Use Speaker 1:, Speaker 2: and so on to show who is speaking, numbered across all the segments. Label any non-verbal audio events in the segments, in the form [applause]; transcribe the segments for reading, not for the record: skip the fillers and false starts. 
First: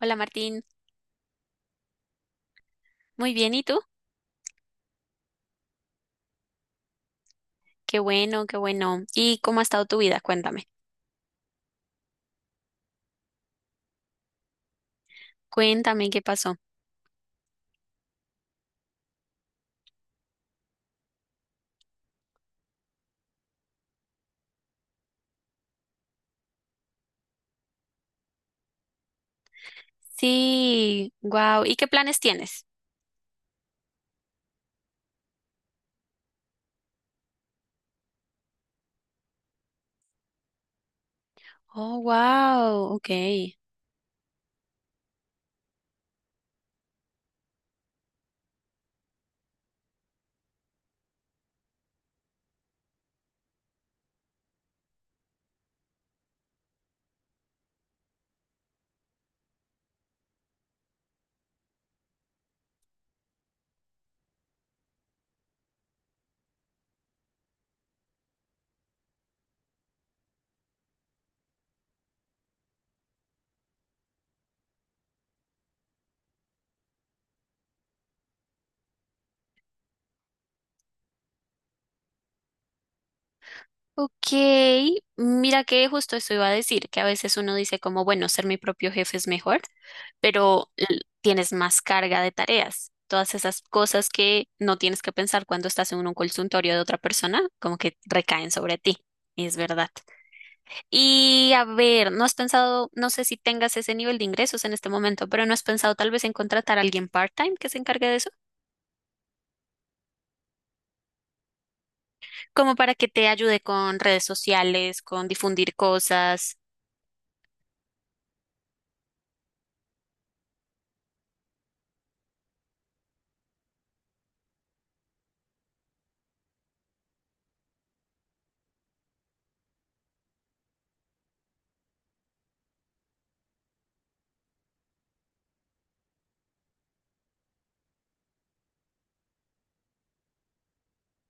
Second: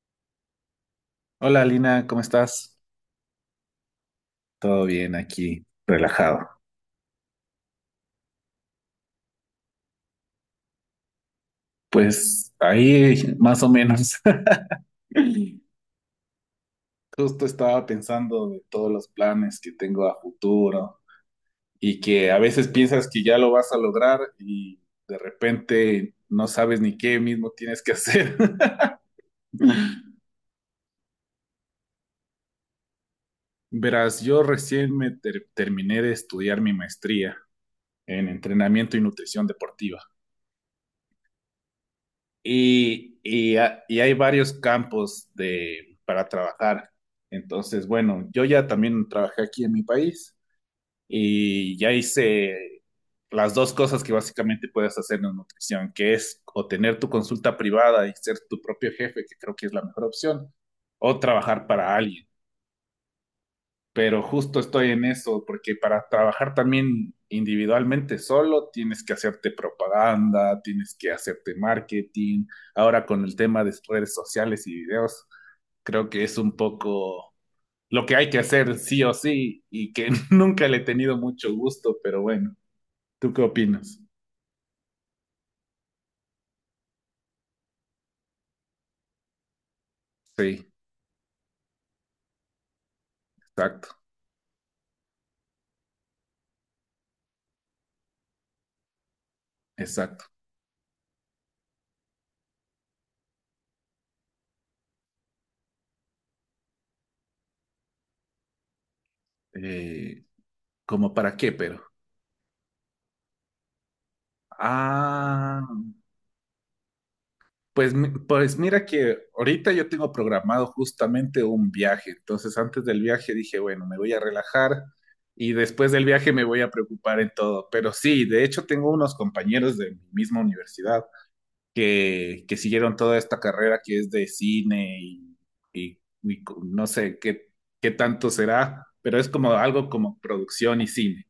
Speaker 1: Hola Martín,
Speaker 2: Hola Lina, ¿cómo estás?
Speaker 1: muy bien, ¿y tú?
Speaker 2: Todo bien aquí, relajado.
Speaker 1: Qué bueno, qué bueno. ¿Y cómo ha estado tu vida? Cuéntame,
Speaker 2: Pues ahí más o menos. [laughs]
Speaker 1: cuéntame qué pasó.
Speaker 2: Justo estaba pensando de todos los planes que tengo a futuro y que a veces piensas que ya lo vas a lograr y de repente no sabes ni qué mismo tienes que hacer. [laughs]
Speaker 1: Sí, wow. ¿Y qué planes tienes?
Speaker 2: Verás, yo recién me terminé de estudiar mi maestría en entrenamiento y nutrición deportiva.
Speaker 1: Oh, wow,
Speaker 2: Y,
Speaker 1: ok.
Speaker 2: y, ha- y hay varios campos para trabajar. Entonces, bueno, yo ya también trabajé aquí en mi país y ya hice las dos cosas que básicamente puedes hacer en nutrición, que es o tener tu consulta privada y ser tu propio jefe, que creo que es la mejor opción, o trabajar para alguien, pero justo estoy en eso, porque para trabajar también individualmente solo tienes que hacerte propaganda, tienes que hacerte marketing. Ahora con el tema de redes sociales y videos, creo que es un poco lo que hay que hacer sí o sí y que [laughs] nunca le he tenido mucho gusto, pero bueno, ¿tú qué opinas?
Speaker 1: Ok, mira que justo eso iba a decir, que a veces uno dice como, bueno, ser mi propio jefe es mejor,
Speaker 2: Sí,
Speaker 1: pero tienes más carga de tareas. Todas esas
Speaker 2: exacto,
Speaker 1: cosas que no tienes que pensar cuando estás en un consultorio de otra persona, como que recaen sobre ti. Es verdad.
Speaker 2: exacto.
Speaker 1: Y a ver, ¿no has pensado, no sé si tengas ese nivel de ingresos en este momento, pero ¿no has pensado tal vez en contratar a alguien part-time que se encargue de eso?
Speaker 2: Eh, ¿Como para qué, pero?
Speaker 1: Como para que te ayude con redes sociales, con
Speaker 2: Ah,
Speaker 1: difundir cosas.
Speaker 2: pues, mira que ahorita yo tengo programado justamente un viaje, entonces antes del viaje dije, bueno, me voy a relajar y después del viaje me voy a preocupar en todo, pero sí, de hecho tengo unos compañeros de mi misma universidad que siguieron toda esta carrera que es de cine, y no sé qué, qué tanto será, pero es como algo como producción y cine.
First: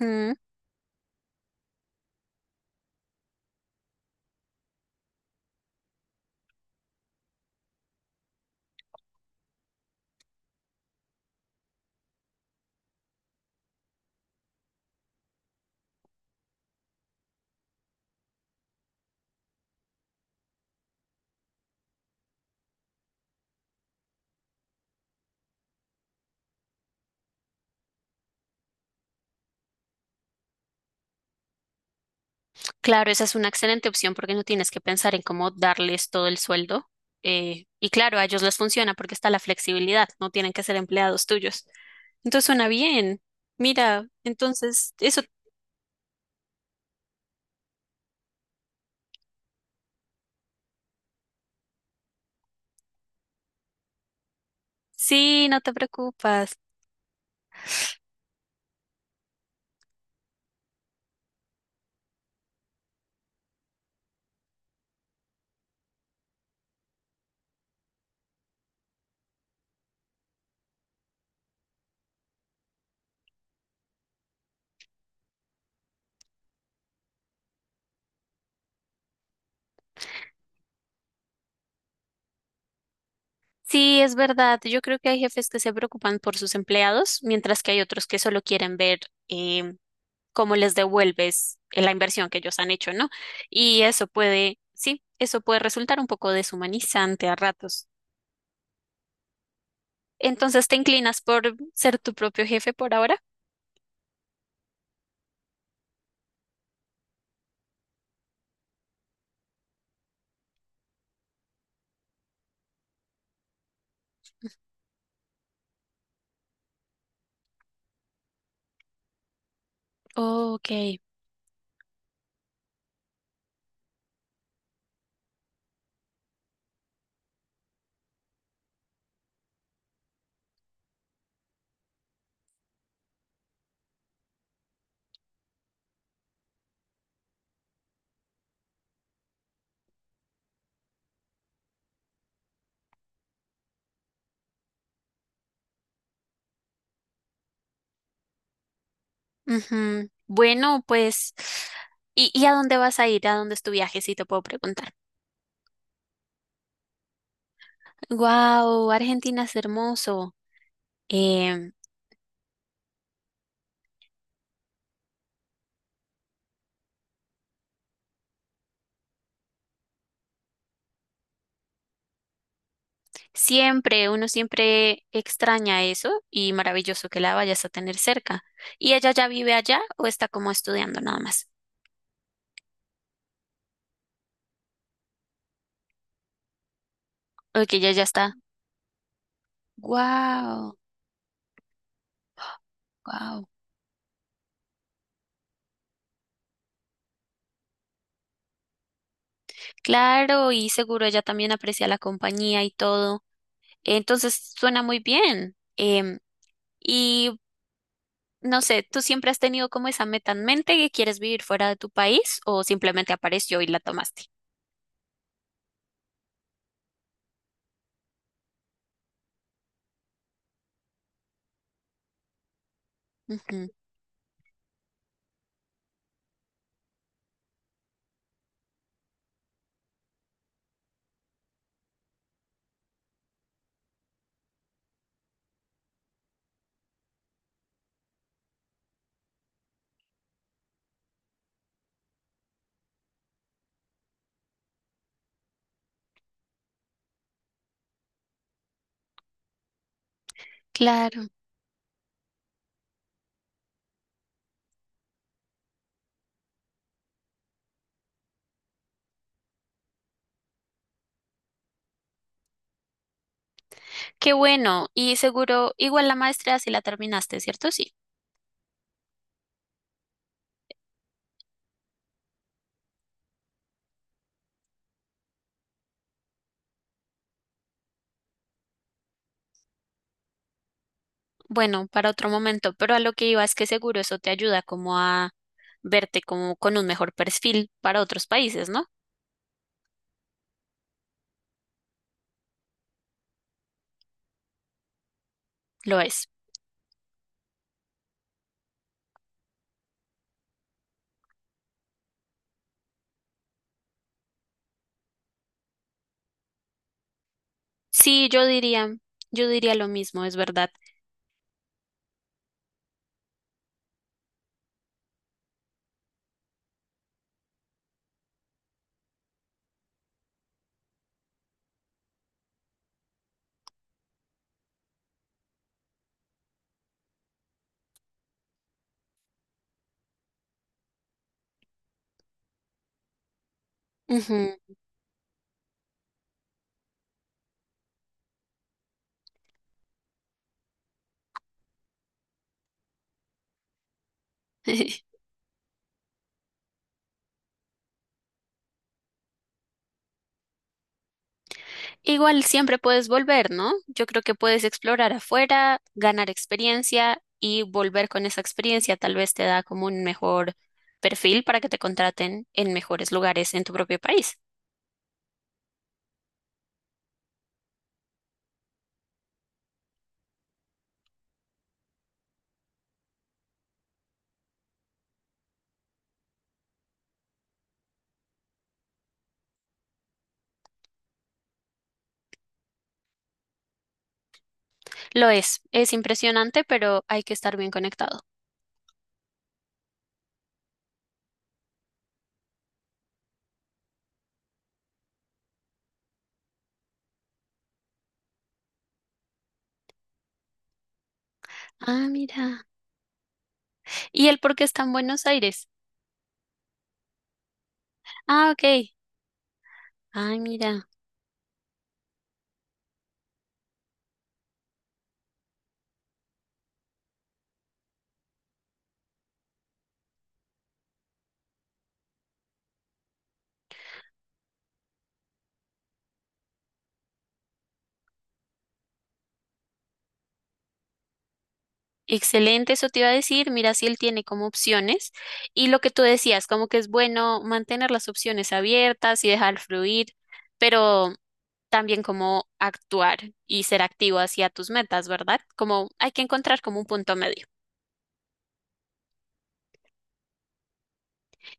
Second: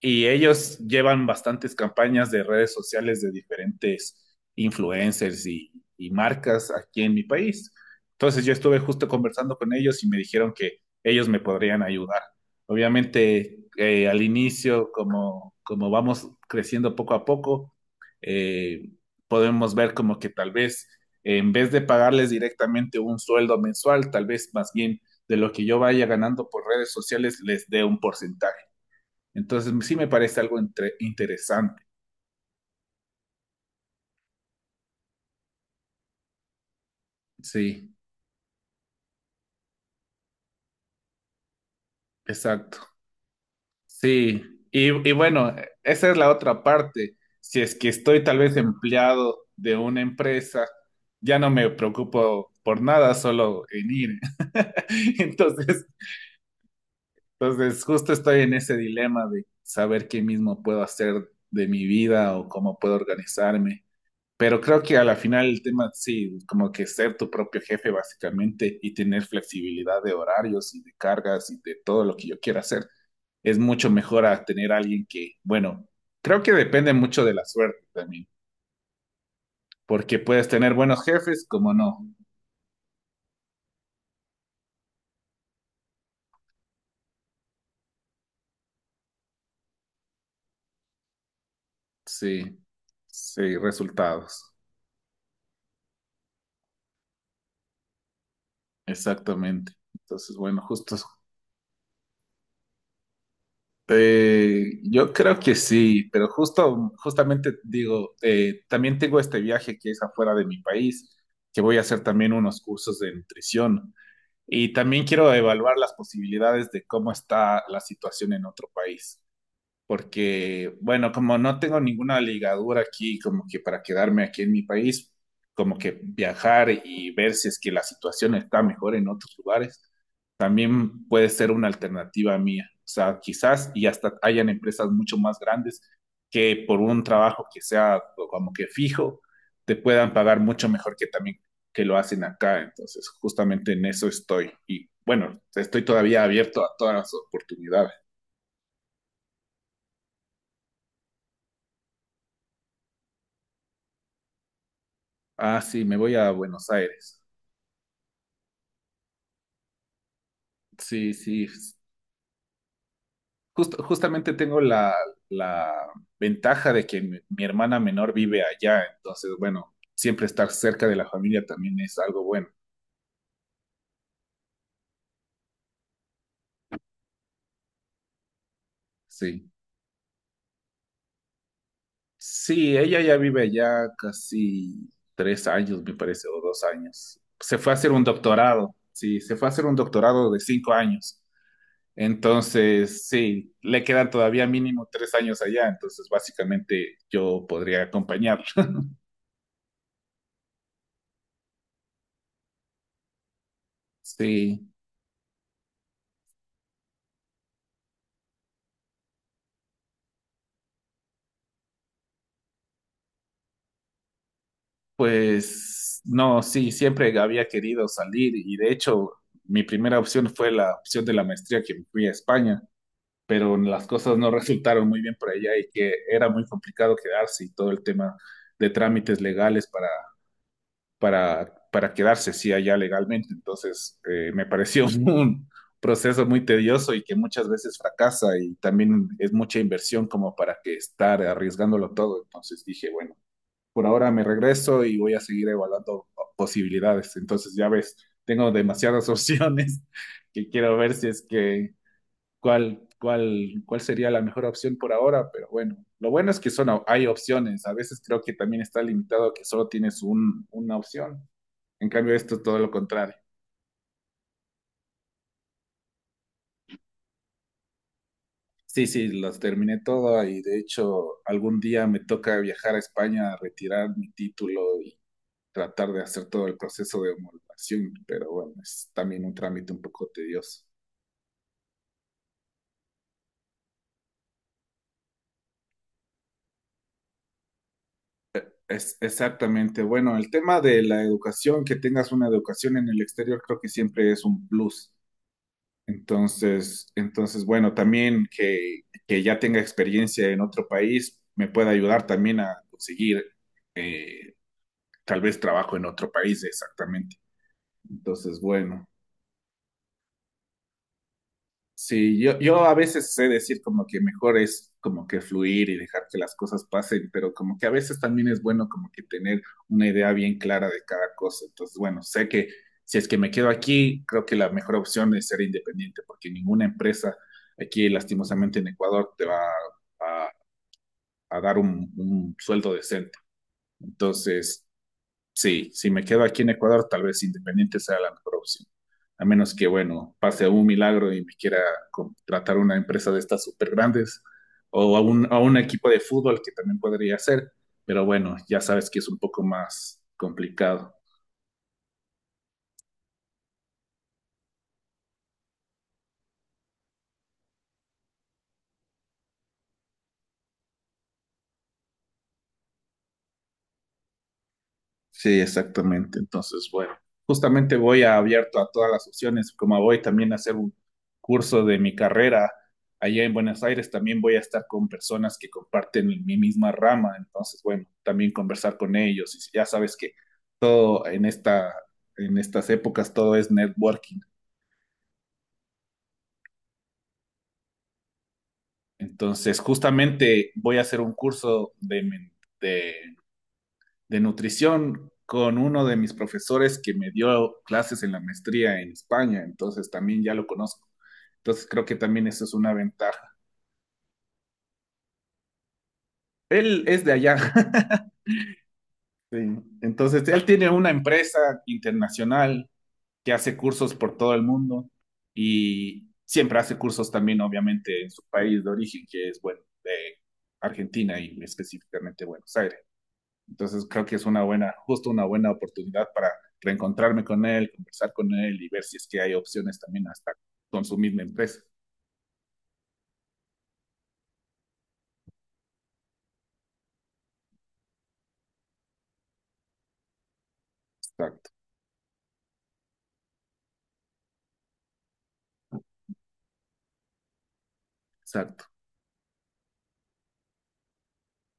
Speaker 2: Y ellos llevan bastantes campañas de redes sociales de diferentes influencers y marcas aquí en mi país. Entonces yo estuve justo conversando con ellos y me dijeron que ellos me podrían ayudar. Obviamente, al inicio, como vamos creciendo poco a poco, eh, podemos ver como que tal vez, en vez de pagarles directamente un sueldo mensual, tal vez más bien de lo que yo vaya ganando por redes sociales les dé un porcentaje. Entonces, sí me parece algo interesante.
Speaker 1: Claro, esa es una excelente opción porque no tienes que pensar en cómo darles todo el sueldo. Y
Speaker 2: Sí,
Speaker 1: claro, a ellos les funciona porque está la flexibilidad, no tienen que ser empleados tuyos. Entonces suena
Speaker 2: exacto.
Speaker 1: bien. Mira,
Speaker 2: Sí,
Speaker 1: entonces,
Speaker 2: y
Speaker 1: eso
Speaker 2: bueno, esa es la otra parte. Si es que estoy tal vez empleado de una empresa, ya no me preocupo por nada, solo en ir. [laughs]
Speaker 1: sí, no te
Speaker 2: Entonces,
Speaker 1: preocupas.
Speaker 2: entonces, justo estoy en ese dilema de saber qué mismo puedo hacer de mi vida o cómo puedo organizarme. Pero creo que a la final el tema, sí, como que ser tu propio jefe básicamente y tener flexibilidad de horarios y de cargas y de todo lo que yo quiera hacer, es mucho mejor a tener alguien que, bueno, creo que depende mucho de la suerte también, porque puedes tener buenos jefes como no.
Speaker 1: Sí, es verdad. Yo creo que hay jefes que se preocupan por sus empleados, mientras que hay otros que solo quieren ver em, cómo les devuelves la inversión que
Speaker 2: Sí,
Speaker 1: ellos han hecho, ¿no?
Speaker 2: sí,
Speaker 1: Y eso
Speaker 2: resultados.
Speaker 1: puede, sí, eso puede resultar un poco deshumanizante a ratos.
Speaker 2: Exactamente. Entonces, bueno,
Speaker 1: Entonces, ¿te
Speaker 2: justo,
Speaker 1: inclinas por ser tu propio jefe por ahora?
Speaker 2: Yo creo que sí, pero justo, justamente digo, también tengo este viaje que es afuera de mi país, que voy a hacer también unos cursos de nutrición y también quiero evaluar las posibilidades de cómo está la situación en otro país,
Speaker 1: Ok.
Speaker 2: porque, bueno, como no tengo ninguna ligadura aquí, como que para quedarme aquí en mi país, como que viajar y ver si es que la situación está mejor en otros lugares, también puede ser una alternativa mía. O sea, quizás y hasta hayan empresas mucho más grandes que por un trabajo que sea como que fijo, te puedan pagar mucho mejor que también que lo hacen acá. Entonces, justamente en eso estoy. Y bueno, estoy todavía abierto a todas las oportunidades.
Speaker 1: Ujú. Bueno, pues, ¿y a dónde vas a ir? ¿A dónde es tu viaje? Si te puedo preguntar.
Speaker 2: Ah, sí, me voy a Buenos Aires.
Speaker 1: Wow, Argentina es hermoso.
Speaker 2: Sí, sí. Justamente tengo la, ventaja de que mi hermana menor vive allá, entonces, bueno, siempre estar cerca de la familia también es algo bueno.
Speaker 1: Siempre, uno siempre extraña eso y maravilloso que la vayas a tener cerca. ¿Y ella ya
Speaker 2: Sí.
Speaker 1: vive allá o está como estudiando nada más?
Speaker 2: Sí, ella ya vive allá casi 3 años, me parece, o 2 años. Se
Speaker 1: O
Speaker 2: fue a
Speaker 1: que
Speaker 2: hacer
Speaker 1: ella ya
Speaker 2: un
Speaker 1: está.
Speaker 2: doctorado, sí, se fue a hacer un doctorado de cinco
Speaker 1: Wow,
Speaker 2: años. Entonces,
Speaker 1: wow.
Speaker 2: sí, le quedan todavía mínimo 3 años allá, entonces básicamente yo podría acompañarla.
Speaker 1: Claro, y seguro ella también aprecia la compañía y todo. Entonces
Speaker 2: Sí,
Speaker 1: suena muy bien. Em, y no sé, ¿tú siempre has tenido como esa meta en mente que quieres vivir fuera de tu país o simplemente apareció y la tomaste?
Speaker 2: pues no, sí, siempre había querido salir, y de hecho mi primera opción fue la opción de la maestría que me fui a España, pero
Speaker 1: Ujú,
Speaker 2: las cosas no resultaron muy bien por allá y que era muy complicado quedarse y todo el tema de trámites legales para, para quedarse, sí, allá legalmente. Entonces, me pareció [laughs] un proceso muy tedioso y que muchas veces fracasa, y también es mucha inversión como para que estar arriesgándolo todo. Entonces dije, bueno, por ahora me regreso y voy a seguir evaluando posibilidades. Entonces, ya ves, tengo demasiadas [laughs] opciones que quiero ver si es
Speaker 1: claro,
Speaker 2: que cuál sería la mejor opción por ahora, pero bueno, lo bueno es que son, hay opciones. A veces creo que también está limitado a que solo tienes un, una opción. En cambio, esto es todo lo contrario.
Speaker 1: qué bueno. Y seguro, igual la maestría si la terminaste, ¿cierto? Sí.
Speaker 2: Sí, sí, los terminé todo y de hecho algún día me toca viajar a España a retirar mi título, tratar de hacer todo el proceso de homologación, pero bueno, es también un trámite un poco tedioso.
Speaker 1: Bueno, para otro momento, pero a lo que iba es que seguro eso te ayuda como a verte como con un mejor perfil para otros países, ¿no?
Speaker 2: Es exactamente, bueno, el tema de la educación, que tengas una educación en el exterior, creo que siempre es un plus.
Speaker 1: Lo es.
Speaker 2: Entonces, bueno, también que ya tenga experiencia en otro país me puede ayudar también a conseguir, eh, tal vez trabajo en otro país, exactamente.
Speaker 1: Sí,
Speaker 2: Entonces, bueno,
Speaker 1: yo diría lo mismo, es verdad.
Speaker 2: sí, yo, a veces sé decir como que mejor es como que fluir y dejar que las cosas pasen, pero como que a veces también es bueno como que tener una idea bien clara de cada cosa. Entonces, bueno, sé que si es que me quedo aquí, creo que la mejor opción es ser independiente, porque ninguna empresa aquí, lastimosamente en Ecuador, te va a, a dar un, sueldo decente.
Speaker 1: Ujú.
Speaker 2: Entonces, sí, si me quedo aquí en Ecuador, tal vez independiente sea la mejor opción. A menos que, bueno, pase un milagro y me quiera contratar una empresa de estas súper grandes, o a
Speaker 1: [laughs]
Speaker 2: un, a un equipo de fútbol que también podría ser. Pero bueno, ya sabes que es un poco más complicado.
Speaker 1: Igual siempre puedes volver, ¿no? Yo creo que puedes explorar afuera, ganar experiencia y volver con esa experiencia tal vez te da como un mejor perfil para que te contraten en mejores lugares en tu propio país.
Speaker 2: Sí, exactamente. Entonces, bueno, justamente voy a abierto a todas las opciones, como voy también a hacer un curso de mi carrera allá en Buenos Aires, también voy a estar con personas que comparten mi misma rama, entonces, bueno, también conversar con ellos. Y ya sabes que todo en esta, en estas épocas, todo es networking.
Speaker 1: Lo es impresionante, pero hay que estar bien conectado.
Speaker 2: Entonces, justamente voy a hacer un curso de, de de nutrición con uno de mis profesores que me dio clases en la maestría en España, entonces también ya lo conozco. Entonces creo que
Speaker 1: Ah,
Speaker 2: también eso es
Speaker 1: mira.
Speaker 2: una ventaja.
Speaker 1: ¿Y el por qué está en Buenos Aires?
Speaker 2: Él es de allá. [laughs]
Speaker 1: Ah, ok.
Speaker 2: Sí. Entonces
Speaker 1: Ah,
Speaker 2: él tiene
Speaker 1: mira.
Speaker 2: una empresa internacional que hace cursos por todo el mundo y siempre hace cursos también, obviamente, en su país de origen, que es, bueno, de Argentina y específicamente Buenos Aires. Entonces creo que es una buena, justo una buena oportunidad para reencontrarme con él, conversar con él y ver si es que hay opciones también hasta con su misma empresa.
Speaker 1: Excelente, eso te iba a decir. Mira si él tiene como opciones. Y lo que tú decías, como que es bueno mantener las opciones abiertas y dejar fluir, pero
Speaker 2: Exacto,
Speaker 1: también como actuar y ser activo hacia tus metas, ¿verdad? Como hay que encontrar como un punto medio.
Speaker 2: exacto.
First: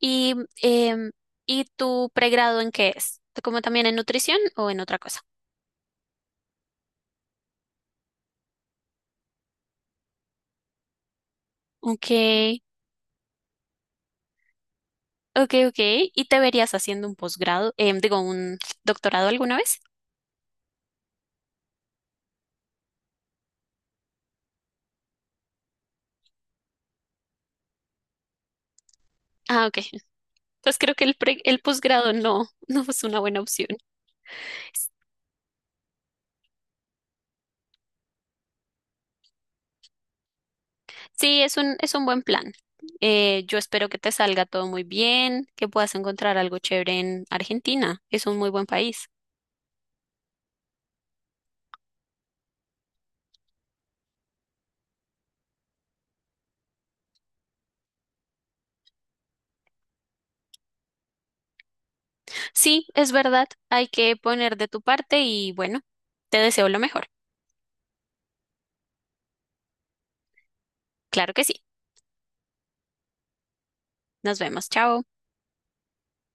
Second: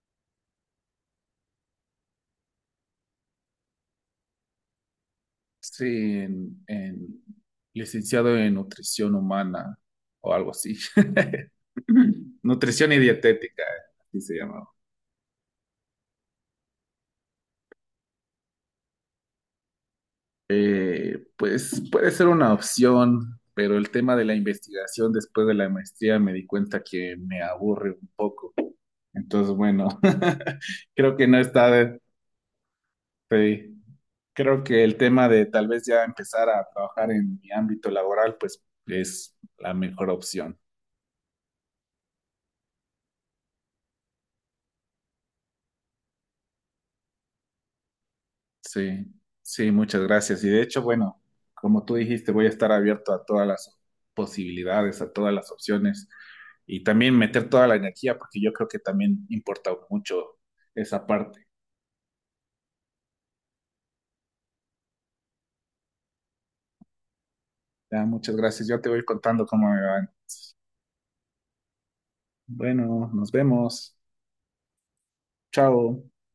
Speaker 1: ¿Y, em, ¿y tu pregrado en qué es? ¿Como también en nutrición o en otra cosa?
Speaker 2: Sí, en, licenciado en nutrición humana o algo así. [clears throat]
Speaker 1: Ok.
Speaker 2: [laughs] Nutrición y dietética, así se llama.
Speaker 1: Ok, ok. ¿Y te verías haciendo un posgrado, em, digo, un doctorado alguna vez?
Speaker 2: Pues puede ser una opción, pero el tema de la investigación después de la maestría me di cuenta que me aburre un poco. Entonces,
Speaker 1: Ah, ok.
Speaker 2: bueno, [laughs]
Speaker 1: Pues creo que el,
Speaker 2: creo que no
Speaker 1: el
Speaker 2: está de-.
Speaker 1: posgrado no, [laughs] no es una buena opción.
Speaker 2: Sí. Creo que el tema de tal vez ya empezar a trabajar en mi ámbito laboral, pues es la mejor opción.
Speaker 1: Sí, es un buen plan. Yo espero que te salga todo muy bien, que puedas encontrar algo chévere en Argentina. Es un muy buen
Speaker 2: Sí,
Speaker 1: país.
Speaker 2: sí, muchas gracias. Y de hecho, bueno, como tú dijiste, voy a estar abierto a todas las posibilidades, a todas las opciones y también meter toda la energía, porque yo creo que también importa mucho esa parte.
Speaker 1: Sí, es verdad. Hay que poner de tu parte y bueno, te deseo lo mejor.
Speaker 2: Ya, muchas gracias. Yo te voy contando cómo me van.
Speaker 1: Claro que sí.
Speaker 2: Bueno, nos vemos.
Speaker 1: Nos vemos. Chao.
Speaker 2: Chao.